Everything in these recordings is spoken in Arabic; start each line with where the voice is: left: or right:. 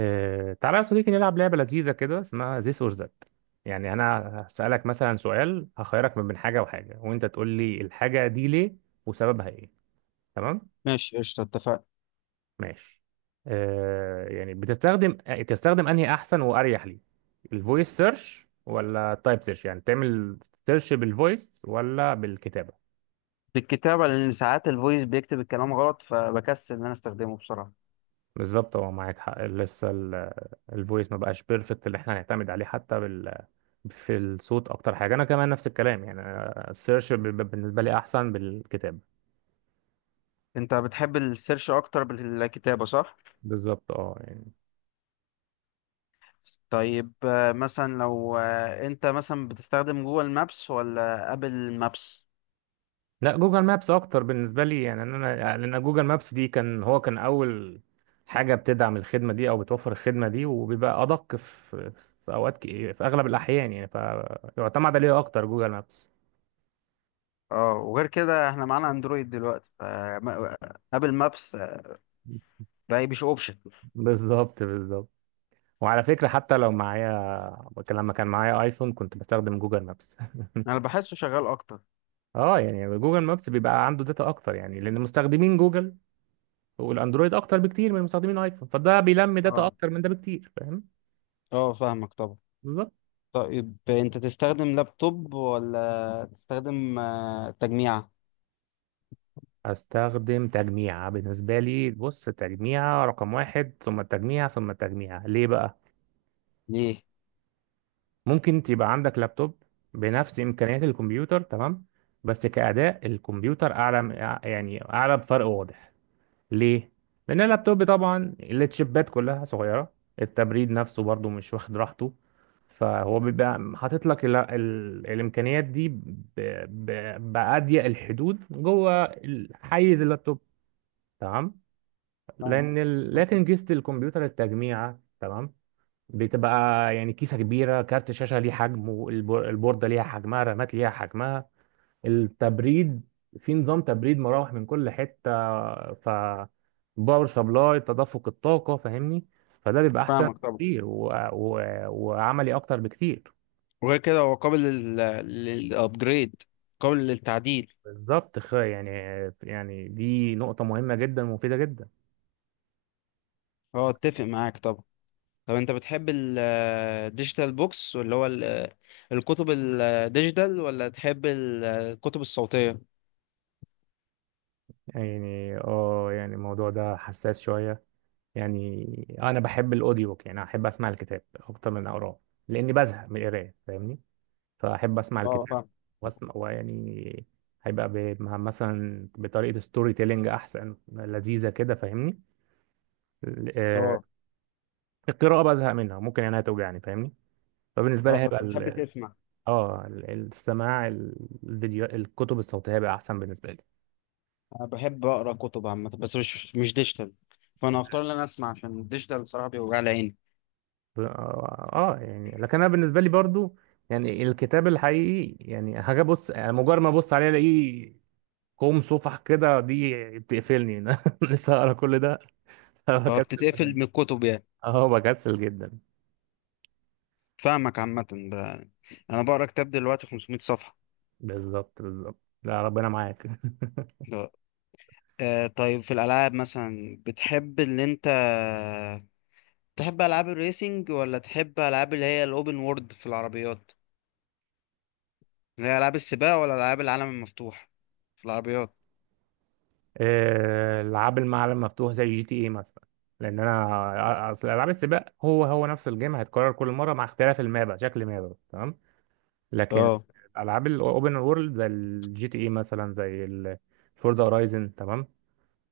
right: تعالى يا صديقي، نلعب لعبة لذيذة كده اسمها this or that. يعني أنا هسألك مثلا سؤال، هخيرك من بين حاجة وحاجة وأنت تقول لي الحاجة دي ليه وسببها إيه. تمام؟
left: ماشي قشطة اتفقنا.
right: ماشي. يعني تستخدم أنهي أحسن وأريح لي، الفويس سيرش ولا التايب سيرش؟ يعني تعمل سيرش بالفويس ولا بالكتابة؟
left: بالكتابة، لأن ساعات الفويس بيكتب الكلام غلط فبكسل إن أنا أستخدمه بصراحة.
right: بالظبط، هو معاك حق. لسه الفويس ما بقاش بيرفكت اللي احنا هنعتمد عليه حتى في الصوت. اكتر حاجه انا كمان نفس الكلام، يعني أنا السيرش بيبقى بالنسبه لي احسن بالكتاب.
left: أنت بتحب السيرش أكتر بالكتابة صح؟
right: بالظبط، اه يعني.
left: طيب مثلا لو أنت مثلا بتستخدم جوجل مابس ولا أبل مابس؟
right: لا، جوجل مابس اكتر بالنسبه لي، يعني إن انا يعني لان جوجل مابس دي كان هو كان اول حاجه بتدعم الخدمه دي او بتوفر الخدمه دي، وبيبقى ادق في اغلب الاحيان، يعني فيعتمد عليه اكتر جوجل مابس.
left: اه، وغير كده احنا معانا اندرويد دلوقتي، فابل مابس بقى مش اوبشن.
right: بالظبط بالظبط. وعلى فكره حتى لو معايا، لما كان معايا ايفون كنت بستخدم جوجل مابس.
left: انا بحسه شغال اكتر.
right: اه يعني جوجل مابس بيبقى عنده داتا اكتر، يعني لان مستخدمين جوجل والاندرويد اكتر بكتير من مستخدمين الايفون، فده بيلم داتا
left: اه.
right: اكتر من ده بكتير، فاهم؟
left: اه فاهمك طبعا.
right: بالظبط.
left: طيب انت تستخدم لابتوب ولا تستخدم تجميعة؟
right: هستخدم تجميع بالنسبة لي. بص، تجميع رقم واحد ثم التجميع ثم التجميع. ليه بقى؟
left: ليه؟
right: ممكن تبقى عندك لابتوب بنفس إمكانيات الكمبيوتر، تمام، بس كأداء الكمبيوتر أعلى، يعني أعلى بفرق واضح. ليه؟ لأن اللابتوب طبعا التشيبات كلها صغيرة، التبريد نفسه برضو مش واخد راحته، فهو بيبقى حاطط لك ال ال الإمكانيات دي بأضيق الحدود جوه حيز اللابتوب، تمام؟
left: فاهم.
right: لأن ال لكن كيسة الكمبيوتر التجميعة، تمام؟ بتبقى يعني كيسة كبيرة، كارت شاشة ليه حجمه، البوردة ليها حجمها، رامات ليها حجمها، التبريد، في نظام تبريد مراوح من كل حتة، ف باور سبلاي تدفق الطاقة، فاهمني؟ فده بيبقى أحسن
left: فاهمك طبعا.
right: بكتير وعملي أكتر بكتير.
left: وغير كده هو قابل للابجريد، قابل للتعديل.
right: بالظبط، يعني دي نقطة مهمة جدا ومفيدة جدا.
left: هو اتفق معاك طبعا. طب انت بتحب الديجيتال بوكس واللي هو الكتب الديجيتال ولا تحب الكتب الصوتية؟
right: يعني اه يعني الموضوع ده حساس شوية. يعني أنا بحب الأوديو بوك، يعني أحب أسمع الكتاب أكتر من أقراه لأني بزهق من القراية، فاهمني؟ فأحب أسمع
left: اه
right: الكتاب
left: فاهم.
right: واسمع، ويعني هيبقى مثلا بطريقة ستوري تيلينج أحسن، لذيذة كده، فاهمني؟ ال- آه،
left: اه.
right: القراءة بزهق منها ممكن يعني هتوجعني، فاهمني؟ فبالنسبة لي
left: اه
right: هيبقى
left: فانت بتحب تسمع.
right: السماع، الفيديو، الكتب الصوتية هيبقى أحسن بالنسبة لي.
left: انا بحب اقرا كتب عامة بس مش ديجيتال، فانا هختار ان انا اسمع، عشان الديجيتال صراحة بيوجع لي عيني.
right: ب- اه يعني لكن أنا بالنسبة لي برضو يعني الكتاب الحقيقي، يعني هاجي أبص، يعني مجرد ما أبص عليه ألاقيه كوم صفح كده، دي بتقفلني. لسه هقرا كل ده؟
left: اه،
right: بكسل
left: بتتقفل
right: جدا.
left: من الكتب يعني.
right: اه بكسل جدا.
left: فاهمك عامة. انا بقرا كتاب دلوقتي 500 صفحة.
right: بالظبط بالظبط، لا ربنا معاك.
left: آه طيب، في الألعاب مثلا، بتحب اللي أنت تحب ألعاب الريسينج ولا تحب ألعاب اللي هي الأوبن وورد في العربيات؟ اللي هي ألعاب السباق ولا ألعاب العالم المفتوح في العربيات؟
right: العاب المعالم مفتوح زي جي تي اي مثلا، لان انا اصل العاب السباق هو هو نفس الجيم هيتكرر كل مره مع اختلاف المابا، شكل مابا، تمام. لكن
left: اه
right: العاب الاوبن وورلد زي الجي تي اي مثلا، زي الفورزا هورايزن، تمام.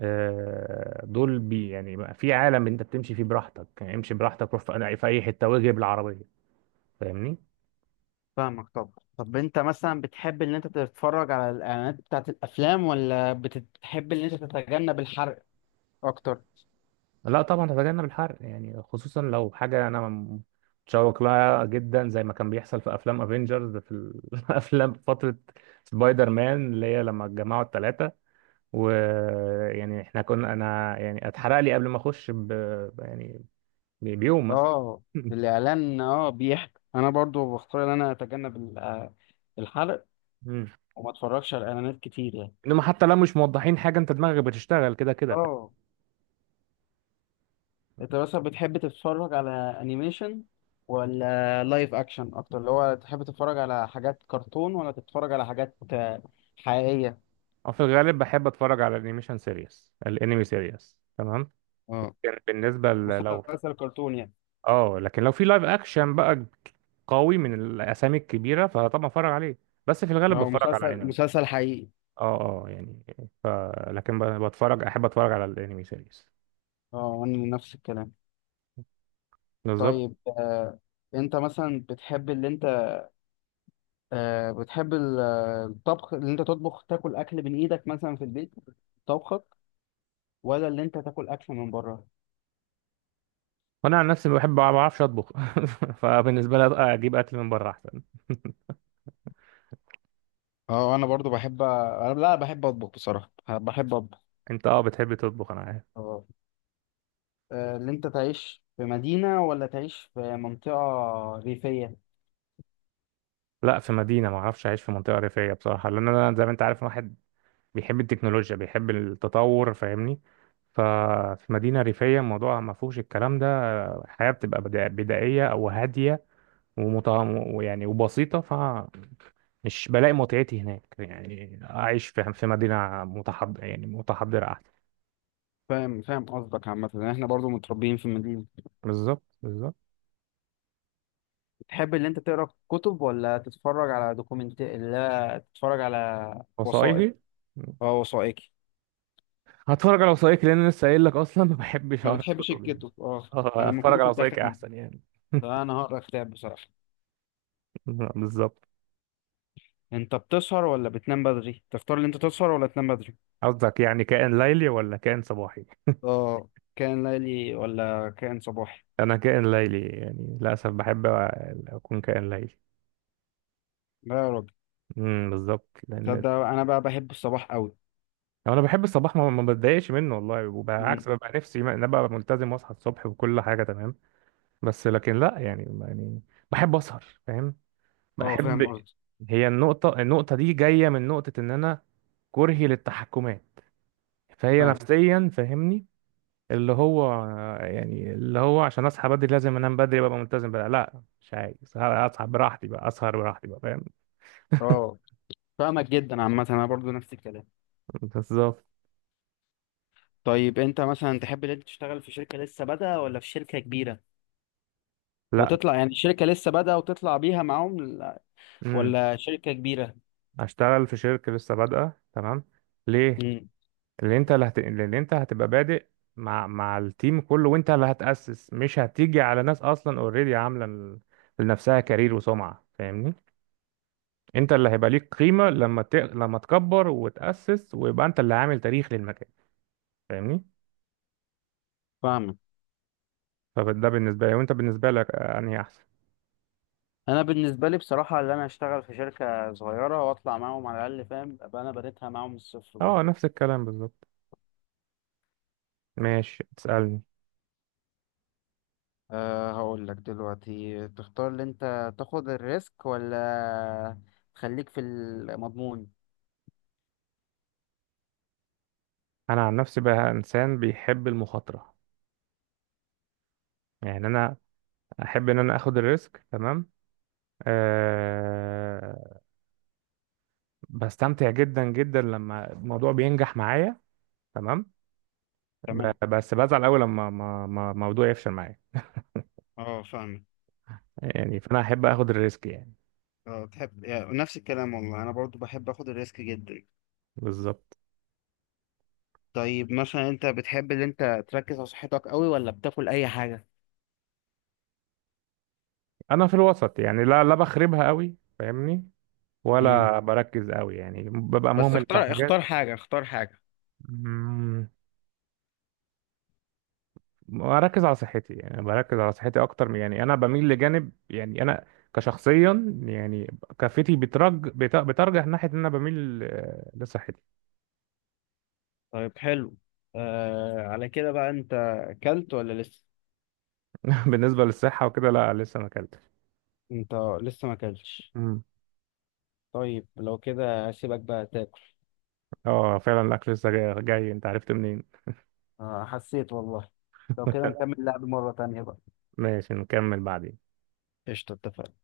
right: دول بي يعني بقى في عالم انت بتمشي فيه براحتك، يعني امشي براحتك، روح في اي حته واجري بالعربيه، فاهمني؟
left: فاهمك طبعا. طب أنت مثلا بتحب إن أنت تتفرج على الإعلانات بتاعت الأفلام ولا بتحب إن أنت تتجنب الحرق أكتر؟
right: لا طبعا هتجنب الحرق، يعني خصوصا لو حاجة أنا متشوق لها جدا، زي ما كان بيحصل في أفلام أفينجرز في الأفلام. فترة سبايدر مان اللي هي لما اتجمعوا التلاتة، ويعني إحنا كنا أنا يعني اتحرق لي قبل ما أخش يعني بيوم مثلا.
left: اه الإعلان، اه بيحكي، أنا برضو بختار إن أنا أتجنب الحرق،
right: مم.
left: وما أتفرجش على إعلانات كتير يعني.
right: إنما حتى لو مش موضحين حاجة أنت دماغك بتشتغل كده كده، فاهم؟
left: اه، انت مثلا بتحب تتفرج على انيميشن ولا لايف اكشن اكتر، اللي هو تحب تتفرج على حاجات كرتون ولا تتفرج على حاجات حقيقية؟
right: أو في الغالب بحب أتفرج على الأنيميشن سيريس، الأنمي سيريس، تمام.
left: اه
right: كان بالنسبة لو
left: مسلسل كرتون يعني.
right: اه لكن لو في لايف اكشن بقى قوي من الاسامي الكبيره، فطبعا اتفرج عليه. بس في الغالب
left: اه
right: بتفرج على
left: مسلسل
right: انمي.
left: مسلسل حقيقي.
right: اه اه يعني ف... لكن بتفرج، احب اتفرج على الانمي سيريز.
left: اه وانا نفس الكلام.
right: بالظبط.
left: طيب آه، انت مثلا بتحب اللي انت بتحب الطبخ، اللي انت تطبخ تاكل اكل من ايدك مثلا في البيت، طبخك، ولا اللي انت تاكل اكل من بره؟
right: وانا عن نفسي ما بعرفش اطبخ. فبالنسبه لي اجيب اكل من بره احسن.
left: اه انا برضو بحب انا لا، بحب اطبخ بصراحة، بحب
right: انت اه بتحب تطبخ، انا عارف.
left: اطبخ. اللي انت تعيش في مدينة ولا تعيش في منطقة ريفية؟
right: لا في مدينه، ما اعرفش اعيش في منطقه ريفيه بصراحه، لان انا زي ما انت عارف واحد بيحب التكنولوجيا، بيحب التطور، فاهمني؟ ففي مدينه ريفيه الموضوع ما فيهوش الكلام ده، الحياه بتبقى بدائيه او هاديه ومطعم ويعني وبسيطة، فمش بلاقي متعتي هناك. يعني أعيش في مدينة متحضر، يعني متحضرة، أحسن.
left: فاهم فاهم قصدك عامة، يعني احنا برضو متربيين في مدينة.
right: بالظبط بالظبط.
left: تحب اللي انت تقرا كتب ولا تتفرج على دوكيومنت، لا تتفرج على وثائق،
right: وثائقي.
left: اه وثائقي.
right: هتفرج على وثائقي لأن أنا لسه قايل لك أصلا ما بحبش
left: ما
right: أقرأ
left: بتحبش
right: كتب يعني.
left: الكتب، اه
right: اه
left: انا المفروض
right: هتفرج على
left: كنت
right: وثائقي
left: اخمن،
right: أحسن يعني.
left: فانا هقرا كتاب بصراحة.
right: بالظبط.
left: انت بتسهر ولا بتنام بدري؟ تختار اللي انت تسهر ولا تنام بدري؟
right: قصدك يعني كائن ليلي ولا كائن صباحي؟
left: اه كان ليلي ولا كان صباحي؟
right: أنا كائن ليلي يعني، للأسف بحب أكون كائن ليلي.
left: لا يا راجل،
right: بالظبط لأن
left: تصدق انا بقى بحب الصباح قوي.
right: يعني انا بحب الصباح، ما بتضايقش منه والله، وبالعكس ببقى نفسي ان أنا ابقى ملتزم واصحى الصبح وكل حاجه تمام. بس لكن لا يعني يعني بحب اسهر، فاهم؟
left: اه فاهم
right: بحب. هي النقطه دي جايه من نقطه ان انا كرهي للتحكمات، فهي
left: قصدي.
right: نفسيا فاهمني، اللي هو يعني اللي هو عشان اصحى بدري لازم انام بدري ببقى ملتزم بقى، لا مش عايز، اصحى براحتي بقى، اسهر براحتي بقى، فاهم؟
left: اه فاهمك جدا، عامة انا برضو نفس الكلام.
right: بالظبط.
left: طيب انت مثلا تحب ان انت تشتغل في شركة لسه بادئة ولا في شركة كبيرة،
right: لا.
left: وتطلع يعني شركة لسه بادئة وتطلع بيها معاهم
right: امم
left: ولا شركة كبيرة؟
right: اشتغل في شركه لسه بادئه، تمام. ليه؟
left: امم
right: اللي انت، اللي انت هتبقى بادئ مع التيم كله، وانت اللي هتأسس، مش هتيجي على ناس اصلا اوريدي عامله لنفسها كارير وسمعه، فاهمني؟ انت اللي هيبقى ليك قيمه لما لما تكبر وتأسس ويبقى انت اللي عامل تاريخ للمكان، فاهمني؟
left: فاهمك.
right: فده بالنسبه لي، وانت بالنسبه لك انهي احسن؟
left: انا بالنسبة لي بصراحة ان انا اشتغل في شركة صغيرة واطلع معاهم على الاقل، فاهم، ابقى انا بنيتها معاهم من الصفر
right: اه
left: برضو.
right: نفس الكلام بالظبط. ماشي تسألني.
left: أه هقول لك دلوقتي، تختار ان انت تاخد الريسك ولا تخليك في المضمون؟
right: انا عن نفسي بقى انسان بيحب المخاطره، يعني انا احب ان انا اخد الريسك، تمام. آه، بستمتع جدا جدا لما الموضوع بينجح معايا، تمام.
left: تمام.
right: بس بزعل قوي لما ما موضوع يفشل معايا،
left: اه فاهمك.
right: يعني فانا احب اخد الريسك يعني.
left: اه بتحب يعني، نفس الكلام والله، انا برضو بحب اخد الريسك جدا.
right: بالظبط.
left: طيب مثلا انت بتحب ان انت تركز على صحتك قوي ولا بتاكل اي حاجه؟
right: انا في الوسط يعني، لا لا بخربها قوي، فاهمني؟
left: امم،
right: ولا بركز قوي، يعني ببقى
left: بس
right: مهمل في
left: اختار، اختار
right: حاجات.
left: حاجه اختار حاجه
right: مم، بركز على صحتي، يعني بركز على صحتي اكتر يعني انا بميل لجانب، يعني انا كشخصيا يعني كفتي بترجح ناحيه ان انا بميل لصحتي.
left: طيب حلو. آه على كده بقى، انت اكلت ولا لسه؟
right: بالنسبه للصحه وكده، لا لسه ما اكلتش.
left: انت لسه ما اكلتش؟
right: مم.
left: طيب لو كده هسيبك بقى تاكل.
right: اه فعلا الاكل لسه جاي, جاي انت عرفت منين؟
left: آه حسيت والله. لو كده نكمل لعب مره تانية بقى.
right: ماشي نكمل بعدين.
left: قشطه، اتفقنا.